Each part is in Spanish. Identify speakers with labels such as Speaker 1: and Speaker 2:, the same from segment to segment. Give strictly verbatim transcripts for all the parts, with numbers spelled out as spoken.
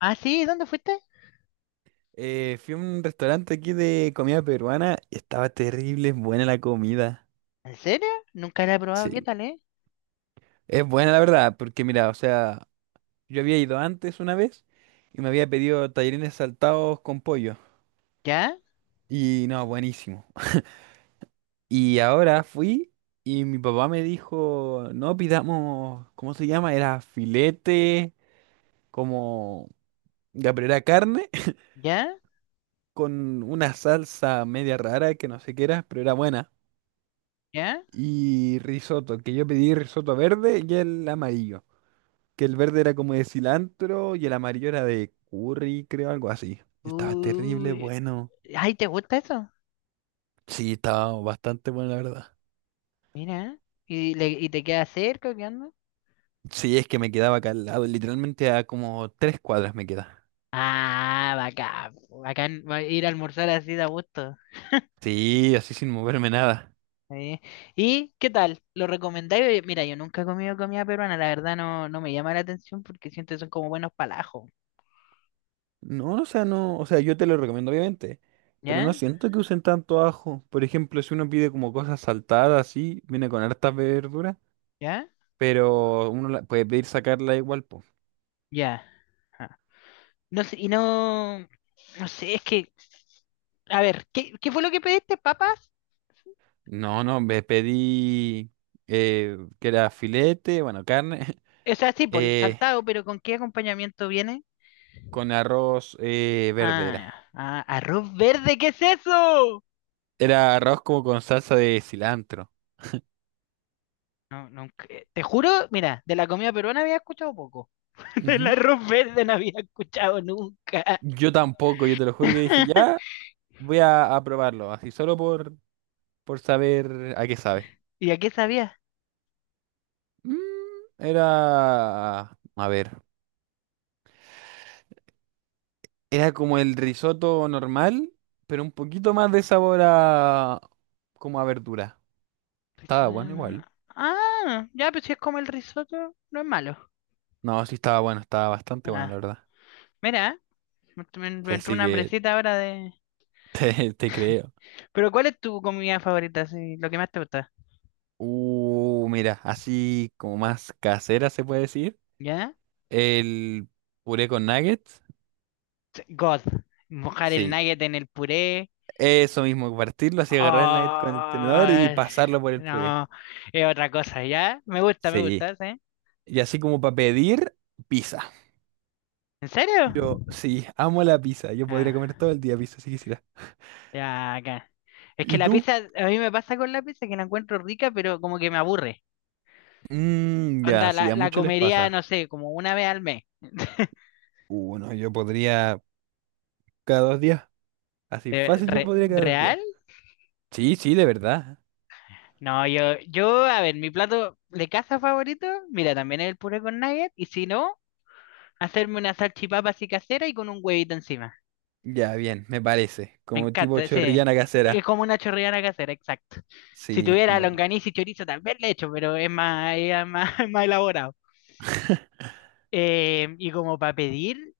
Speaker 1: Ah, sí, ¿dónde fuiste?
Speaker 2: Eh, fui a un restaurante aquí de comida peruana y estaba terrible, buena la comida.
Speaker 1: ¿En serio? Nunca la he probado, ¿qué
Speaker 2: Sí.
Speaker 1: tal, eh?
Speaker 2: Es buena la verdad, porque mira, o sea, yo había ido antes una vez y me había pedido tallarines saltados con pollo.
Speaker 1: ¿Ya?
Speaker 2: Y no, buenísimo. Y ahora fui y mi papá me dijo, no pidamos, ¿cómo se llama? Era filete, como ya pero era carne,
Speaker 1: ¿Ya?
Speaker 2: con una salsa media rara que no sé qué era, pero era buena.
Speaker 1: ¿Ya?
Speaker 2: Y risotto, que yo pedí risotto verde y el amarillo, que el verde era como de cilantro y el amarillo era de curry, creo, algo así. Y estaba terrible,
Speaker 1: Uy.
Speaker 2: bueno.
Speaker 1: Ay, ¿te gusta eso?
Speaker 2: Sí, estaba bastante bueno, la verdad.
Speaker 1: Mira. ¿Y, le- y te queda cerca? ¿O qué onda?
Speaker 2: Sí, es que me quedaba acá al lado, literalmente a como tres cuadras me queda.
Speaker 1: Ah, bacán, po. Bacán, va a ir a almorzar así de a gusto.
Speaker 2: Sí, así sin moverme nada.
Speaker 1: eh. ¿Y qué tal? ¿Lo recomendáis? Oye, mira, yo nunca he comido comida peruana, la verdad no, no me llama la atención porque siento que son como buenos palajos.
Speaker 2: No, o sea, no, o sea, yo te lo recomiendo obviamente, pero
Speaker 1: ¿Ya?
Speaker 2: no siento que usen tanto ajo. Por ejemplo, si uno pide como cosas saltadas así, viene con hartas verduras,
Speaker 1: ¿Ya?
Speaker 2: pero uno la- puede pedir sacarla igual, po.
Speaker 1: Ya. Ah. No sé, y no, no sé, es que, a ver, ¿qué, qué fue lo que pediste, ¿papas?
Speaker 2: No, no, me pedí eh, que era filete, bueno, carne,
Speaker 1: O sea, sí, por
Speaker 2: eh,
Speaker 1: saltado, pero ¿con qué acompañamiento viene?
Speaker 2: con arroz eh, verde
Speaker 1: Ah,
Speaker 2: era.
Speaker 1: ah, arroz verde, ¿qué es eso?
Speaker 2: Era arroz como con salsa de cilantro.
Speaker 1: No, nunca- eh, te juro, mira, de la comida peruana había escuchado poco. Del
Speaker 2: Ujú.
Speaker 1: arroz verde no había escuchado nunca.
Speaker 2: Yo tampoco, yo te lo juro que dije, ya voy a, a probarlo, así solo por, por saber a qué sabe.
Speaker 1: ¿Y a qué sabía?
Speaker 2: Mm, era, a ver, era como el risotto normal, pero un poquito más de sabor a, como a verdura.
Speaker 1: Risotto
Speaker 2: Estaba bueno
Speaker 1: de-
Speaker 2: igual.
Speaker 1: Ah, ya, pues si es como el risotto, no es malo.
Speaker 2: No, sí estaba bueno, estaba bastante bueno, la
Speaker 1: Ah,
Speaker 2: verdad.
Speaker 1: mira, me, me- me entró
Speaker 2: Así
Speaker 1: una
Speaker 2: que
Speaker 1: hambrecita ahora de...
Speaker 2: te, te creo.
Speaker 1: Pero ¿cuál es tu comida favorita? Así, lo que más te gusta.
Speaker 2: Uh, mira, así como más casera se puede decir.
Speaker 1: ¿Ya?
Speaker 2: El puré con nuggets.
Speaker 1: God. Mojar el
Speaker 2: Sí,
Speaker 1: nugget en el puré.
Speaker 2: eso mismo, partirlo así, agarrar el nugget con el tenedor y
Speaker 1: Ah,
Speaker 2: pasarlo por el puré.
Speaker 1: no, es otra cosa, ¿ya? Me gusta, me
Speaker 2: Sí,
Speaker 1: gusta, ¿sí?
Speaker 2: y así como para pedir pizza.
Speaker 1: ¿En serio?
Speaker 2: Yo, sí, amo la pizza. Yo podría
Speaker 1: Ah,
Speaker 2: comer todo el día pizza si quisiera.
Speaker 1: ya, acá. Es que
Speaker 2: ¿Y
Speaker 1: la
Speaker 2: tú?
Speaker 1: pizza, a mí me pasa con la pizza que la encuentro rica, pero como que me aburre.
Speaker 2: Mm, ya,
Speaker 1: Onda,
Speaker 2: sí,
Speaker 1: la,
Speaker 2: a
Speaker 1: la
Speaker 2: muchos les
Speaker 1: comería,
Speaker 2: pasa.
Speaker 1: no sé, como una vez al mes.
Speaker 2: Uno, yo podría cada dos días. Así
Speaker 1: Eh,
Speaker 2: fácil yo
Speaker 1: re-
Speaker 2: podría cada dos días.
Speaker 1: ¿real?
Speaker 2: Sí, sí, de verdad.
Speaker 1: No, yo, yo, a ver, mi plato de casa favorito, mira, también es el puré con nugget, y si no, hacerme una salchipapa así casera y con un huevito encima.
Speaker 2: Ya, bien, me parece.
Speaker 1: Me
Speaker 2: Como tipo
Speaker 1: encanta ese.
Speaker 2: chorrillana
Speaker 1: Es
Speaker 2: casera.
Speaker 1: como una chorreana casera, exacto. Si
Speaker 2: Sí,
Speaker 1: tuviera
Speaker 2: bueno.
Speaker 1: longaniza y chorizo, tal vez le echo, pero es más, es más, es más elaborado. Eh, y como para pedir,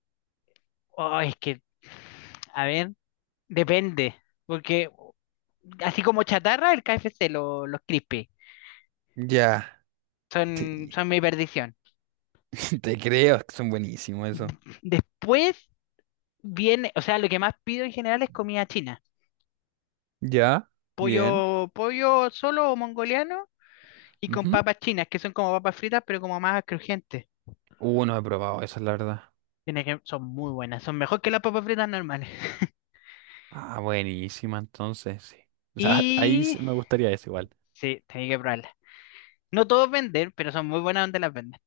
Speaker 1: oh, es que, a ver, depende. Porque así como chatarra, el K F C, lo- los crispy,
Speaker 2: Ya,
Speaker 1: son,
Speaker 2: sí.
Speaker 1: son mi perdición.
Speaker 2: Te creo, es que son buenísimos eso.
Speaker 1: Después viene, o sea, lo que más pido en general es comida china.
Speaker 2: Ya,
Speaker 1: Pollo,
Speaker 2: bien.
Speaker 1: pollo solo o mongoliano. Y con
Speaker 2: Ujú.
Speaker 1: papas chinas, que son como papas fritas, pero como más crujientes.
Speaker 2: Uh, no he probado eso, la verdad.
Speaker 1: Tiene que... son muy buenas, son mejor que las papas fritas normales.
Speaker 2: Ah, buenísima, entonces, sí. O sea, ahí
Speaker 1: Y
Speaker 2: sí me gustaría eso igual.
Speaker 1: sí, tenía que probarlas. No todos venden, pero son muy buenas donde las venden.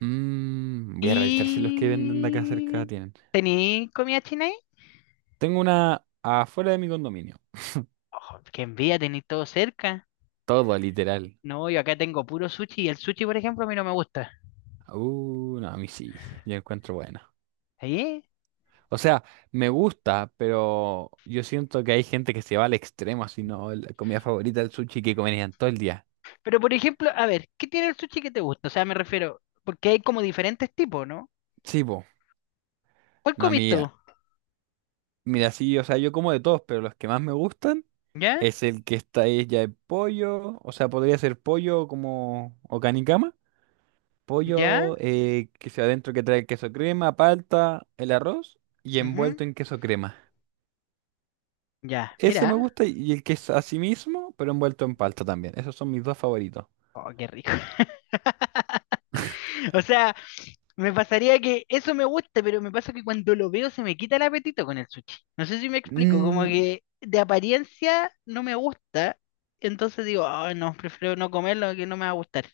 Speaker 2: Mm, voy a revisar si los que venden de acá cerca
Speaker 1: Y
Speaker 2: tienen.
Speaker 1: ¿tení comida china ahí?
Speaker 2: Tengo una afuera de mi condominio.
Speaker 1: Oh, qué envidia, tení todo cerca.
Speaker 2: Todo, literal.
Speaker 1: No, yo acá tengo puro sushi y el sushi, por ejemplo, a mí no me gusta.
Speaker 2: Uh, no, a mí sí. Yo encuentro buena.
Speaker 1: Sí.
Speaker 2: O sea, me gusta, pero yo siento que hay gente que se va al extremo, así, ¿no? La comida favorita del sushi que comerían todo el día.
Speaker 1: Pero, por ejemplo, a ver, ¿qué tiene el sushi que te gusta? O sea, me refiero, porque hay como diferentes tipos, ¿no?
Speaker 2: Sí, po.
Speaker 1: ¿Cuál
Speaker 2: No, a mí,
Speaker 1: comiste
Speaker 2: ah,
Speaker 1: tú?
Speaker 2: mira, sí, o sea, yo como de todos, pero los que más me gustan
Speaker 1: ¿Ya?
Speaker 2: es el que está ahí ya de pollo, o sea, podría ser pollo como, o canicama,
Speaker 1: ¿Ya?
Speaker 2: pollo eh, que sea adentro que trae queso crema, palta, el arroz y
Speaker 1: Ujú.
Speaker 2: envuelto en queso crema.
Speaker 1: Ya,
Speaker 2: Ese me
Speaker 1: mira.
Speaker 2: gusta y y el que es así mismo, pero envuelto en palta también. Esos son mis dos favoritos.
Speaker 1: Oh, qué rico. O sea, me pasaría que eso me gusta, pero me pasa que cuando lo veo se me quita el apetito con el sushi. No sé si me explico, como
Speaker 2: Mm,
Speaker 1: que de apariencia no me gusta, entonces digo: "Ay, no, prefiero no comerlo que no me va a gustar".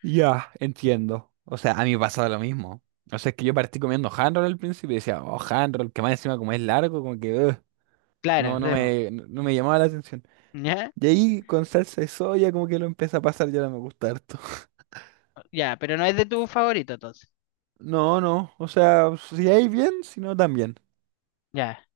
Speaker 2: ya, entiendo. O sea, a mí me pasaba lo mismo. O sea, es que yo partí comiendo hand roll al principio y decía, oh, hand roll, que más encima como es largo, como que "Ugh".
Speaker 1: Claro,
Speaker 2: no, no
Speaker 1: sí, po.
Speaker 2: me, no no me llamaba la atención.
Speaker 1: Ya,
Speaker 2: Y ahí con salsa de soya como que lo empieza a pasar, ya no me gusta harto.
Speaker 1: ya, pero no es de tu favorito entonces.
Speaker 2: No, no, o sea, si hay bien, si no también.
Speaker 1: Ya.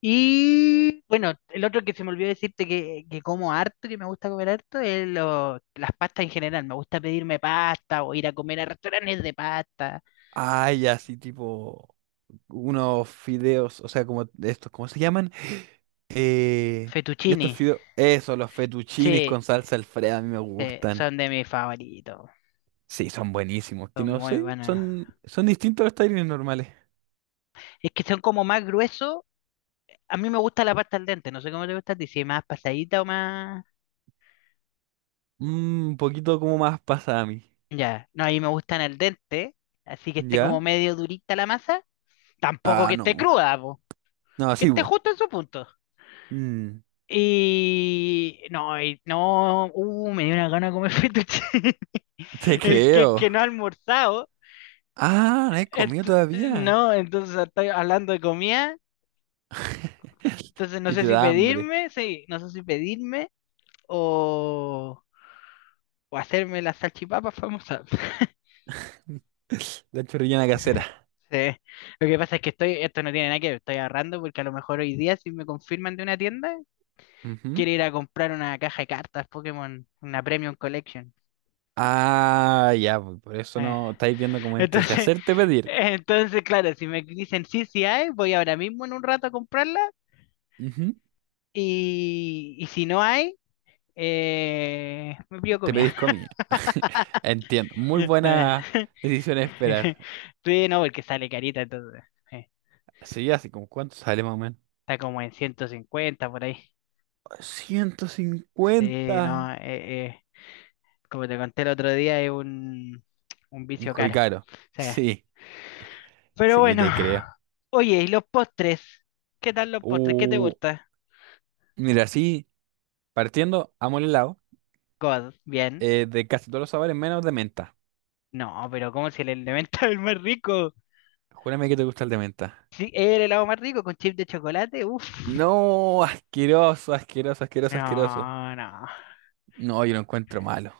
Speaker 1: Y bueno, el otro que se me olvidó decirte que, que como harto, que me gusta comer harto, es lo- las pastas en general. Me gusta pedirme pasta o ir a comer a restaurantes de pasta.
Speaker 2: Ay, así tipo unos fideos, o sea, como de estos, ¿cómo se llaman? Eh, estos
Speaker 1: Fettuccini.
Speaker 2: fideos, eso, los fettuccines
Speaker 1: Sí,
Speaker 2: con salsa Alfredo, a mí me
Speaker 1: sí,
Speaker 2: gustan.
Speaker 1: son de mis favoritos.
Speaker 2: Sí, son buenísimos. Que
Speaker 1: Son
Speaker 2: no
Speaker 1: muy
Speaker 2: sé,
Speaker 1: buenos.
Speaker 2: son, son distintos a los tallarines normales.
Speaker 1: Es que son como más gruesos. A mí me gusta la pasta al dente. No sé cómo te gusta a ti, si es más pasadita o más.
Speaker 2: Mm, un poquito como más pasa a mí.
Speaker 1: Ya, no, a mí me gustan al dente. Así que esté como
Speaker 2: ¿Ya?
Speaker 1: medio durita la masa. Tampoco
Speaker 2: Ah,
Speaker 1: que esté
Speaker 2: no.
Speaker 1: cruda, po.
Speaker 2: No,
Speaker 1: Que
Speaker 2: sí,
Speaker 1: esté
Speaker 2: vos.
Speaker 1: justo en su punto.
Speaker 2: Mm,
Speaker 1: Y no, y no, uh, me dio una gana de comer fettuccine.
Speaker 2: te
Speaker 1: Es que,
Speaker 2: creo.
Speaker 1: que no he almorzado.
Speaker 2: Ah, no he comido
Speaker 1: Ent-
Speaker 2: todavía.
Speaker 1: no, entonces estoy hablando de comida. Entonces no
Speaker 2: Y
Speaker 1: sé
Speaker 2: te
Speaker 1: si
Speaker 2: da hambre.
Speaker 1: pedirme, sí, no sé si pedirme, o, o hacerme las salchipapas famosas.
Speaker 2: La chorrillana casera.
Speaker 1: Sí. Lo que pasa es que estoy... esto no tiene nada que ver, estoy ahorrando porque a lo mejor hoy día, si me confirman de una tienda,
Speaker 2: Ujú.
Speaker 1: quiero ir a comprar una caja de cartas Pokémon, una Premium Collection.
Speaker 2: Ah, ya, pues, por eso
Speaker 1: Eh,
Speaker 2: no estáis viendo como entre si
Speaker 1: Entonces,
Speaker 2: hacerte pedir.
Speaker 1: entonces, claro, si me dicen sí, sí hay, voy ahora mismo en un rato a comprarla,
Speaker 2: Ujú,
Speaker 1: y, y si no hay, eh, me pido
Speaker 2: te
Speaker 1: comida.
Speaker 2: pedís comida. Entiendo. Muy
Speaker 1: Eh,
Speaker 2: buena decisión de esperar.
Speaker 1: Sí, no, porque sale carita, entonces eh,
Speaker 2: Sí, así como cuánto sale más o menos.
Speaker 1: está como en ciento cincuenta por ahí.
Speaker 2: ciento
Speaker 1: Sí,
Speaker 2: cincuenta
Speaker 1: no, eh, eh, como te conté el otro día, es un, un
Speaker 2: Un
Speaker 1: vicio
Speaker 2: hobby
Speaker 1: caro.
Speaker 2: caro.
Speaker 1: Sí.
Speaker 2: Sí,
Speaker 1: Pero
Speaker 2: sí,
Speaker 1: bueno,
Speaker 2: te creo.
Speaker 1: oye, ¿y los postres? ¿Qué tal los postres? ¿Qué te
Speaker 2: Uh,
Speaker 1: gusta?
Speaker 2: mira, sí, partiendo, amo el helado.
Speaker 1: God, bien.
Speaker 2: Eh, de casi todos los sabores, menos de menta.
Speaker 1: No, pero como si el elemento es el más rico?
Speaker 2: Júrame que te gusta el de menta.
Speaker 1: Sí, es el helado más rico con chip de chocolate, uff.
Speaker 2: No, asqueroso, asqueroso, asqueroso, asqueroso.
Speaker 1: No, no.
Speaker 2: No, yo lo encuentro malo.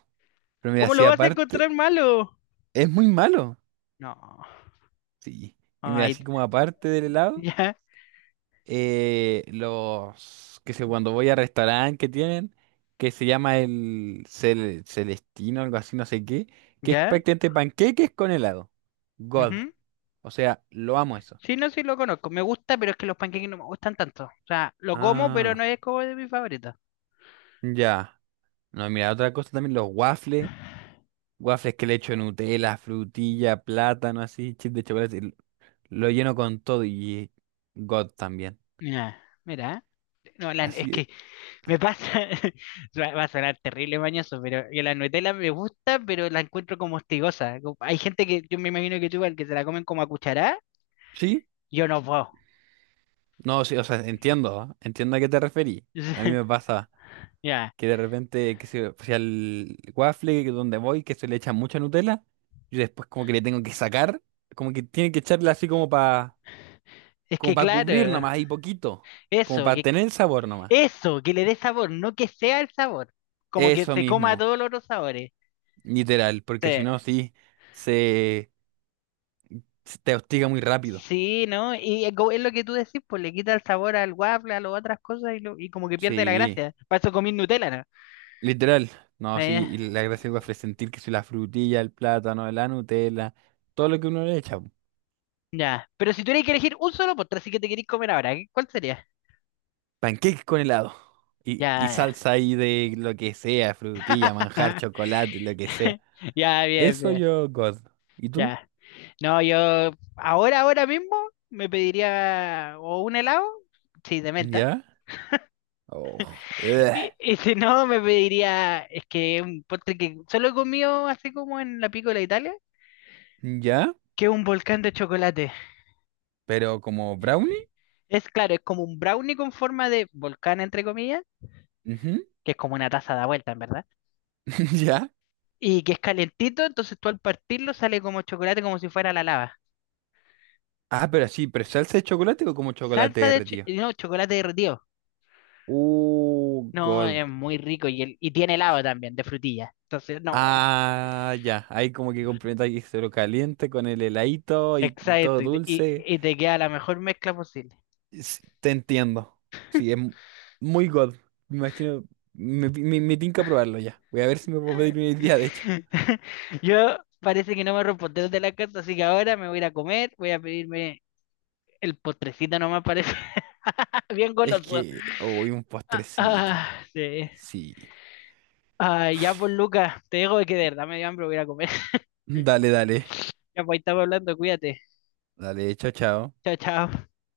Speaker 2: Pero mira,
Speaker 1: ¿Cómo
Speaker 2: así
Speaker 1: lo vas a encontrar
Speaker 2: aparte,
Speaker 1: malo?
Speaker 2: es muy malo.
Speaker 1: No.
Speaker 2: Sí. Y mira,
Speaker 1: Ay,
Speaker 2: así como aparte del helado.
Speaker 1: ya,
Speaker 2: Eh, los, que sé, cuando voy a restaurante que tienen, que se llama el cel- Celestino, algo así, no sé qué, que es
Speaker 1: ya.
Speaker 2: prácticamente panqueques con helado. God.
Speaker 1: Ujú.
Speaker 2: O sea, lo amo eso.
Speaker 1: Sí, no, sí lo conozco. Me gusta, pero es que los panqueques no me gustan tanto. O sea, lo como, pero no
Speaker 2: Ah,
Speaker 1: es como de mis favoritos.
Speaker 2: ya. No, mira, otra cosa también, los waffles. Waffles que le echo Nutella, frutilla, plátano, así, chip de chocolate. l- Lo lleno con todo y God también.
Speaker 1: Mira, mira. No, la- es
Speaker 2: Así,
Speaker 1: que me pasa. Va, va a sonar terrible mañoso, pero yo, la Nutella me gusta, pero la encuentro como hostigosa. Como... hay gente que yo me imagino que igual que se la comen como a cucharada.
Speaker 2: ¿sí?
Speaker 1: Yo no puedo.
Speaker 2: No, sí, o sea, entiendo, ¿ah? Entiendo a qué te referí. A mí me pasa.
Speaker 1: Ya.
Speaker 2: Que de repente, que se, o sea, el waffle que donde voy, que se le echa mucha Nutella, y después como que le tengo que sacar, como que tiene que echarle así como para
Speaker 1: Es
Speaker 2: como
Speaker 1: que
Speaker 2: para cubrir
Speaker 1: claro,
Speaker 2: nomás, ahí poquito, como
Speaker 1: eso,
Speaker 2: para
Speaker 1: que
Speaker 2: tener el sabor nomás.
Speaker 1: eso, que le dé sabor, no que sea el sabor. Como que
Speaker 2: Eso
Speaker 1: se coma
Speaker 2: mismo,
Speaker 1: todos los otros sabores.
Speaker 2: literal,
Speaker 1: Sí.
Speaker 2: porque si no, sí, se, se te hostiga muy rápido.
Speaker 1: Sí, ¿no? Y es como... es lo que tú decís, pues le quita el sabor al waffle, a las otras cosas y, lo- y como que pierde la
Speaker 2: Sí,
Speaker 1: gracia. Para eso comí Nutella, ¿no?
Speaker 2: literal. No, sí,
Speaker 1: Eh,
Speaker 2: y la gracia del waffle es sentir que si la frutilla, el plátano, la Nutella, todo lo que uno le echa.
Speaker 1: ya. Pero si tuvieras que elegir un solo postre, así que te querís comer ahora, ¿qué- ¿cuál sería?
Speaker 2: Pancakes con helado. Y, y
Speaker 1: Ya, ya.
Speaker 2: salsa ahí de lo que sea, frutilla, manjar, chocolate, lo que sea.
Speaker 1: Ya, bien,
Speaker 2: Eso
Speaker 1: bien.
Speaker 2: yo, God. ¿Y tú?
Speaker 1: Ya. No, yo ahora, ahora mismo me pediría o un helado, sí, de menta.
Speaker 2: ¿Ya? Oh,
Speaker 1: Y,
Speaker 2: ugh.
Speaker 1: y si no, me pediría, es que un postre que solo he comido así como en la Piccola Italia,
Speaker 2: ¿Ya?
Speaker 1: que es un volcán de chocolate.
Speaker 2: ¿Pero como brownie?
Speaker 1: Es claro, es como un brownie con forma de volcán, entre comillas,
Speaker 2: Ujú.
Speaker 1: que es como una taza da vuelta, en verdad.
Speaker 2: ¿Ya?
Speaker 1: Y que es calentito, entonces tú al partirlo sale como chocolate, como si fuera la lava.
Speaker 2: Ah, pero sí, ¿pero salsa de chocolate o como chocolate
Speaker 1: Salsa de cho-
Speaker 2: derretido?
Speaker 1: no, chocolate derretido.
Speaker 2: Uh,
Speaker 1: No,
Speaker 2: God.
Speaker 1: es muy rico y, el- y tiene helado también, de frutilla. Entonces, no,
Speaker 2: Ah, ya. Ahí como que complementa que se lo caliente con el heladito y todo
Speaker 1: exacto, y te, y-
Speaker 2: dulce.
Speaker 1: y te queda la mejor mezcla posible.
Speaker 2: Sí, te entiendo. Sí, es mu- muy God. Me imagino. Me, me, me tinca probarlo ya. Voy a ver si me puedo pedir una idea, de hecho.
Speaker 1: Yo parece que no me respondieron de la casa, así que ahora me voy a ir a comer, voy a pedirme el postrecito nomás, parece bien
Speaker 2: Es
Speaker 1: goloso.
Speaker 2: que hoy un postrecito.
Speaker 1: Ah, sí.
Speaker 2: Sí.
Speaker 1: Ah, ya pues Lucas, te digo que de verdad me dio hambre, voy a ir a comer.
Speaker 2: Dale, dale.
Speaker 1: Ya pues ahí estamos hablando, cuídate.
Speaker 2: Dale, chao, chao.
Speaker 1: Chao, chao.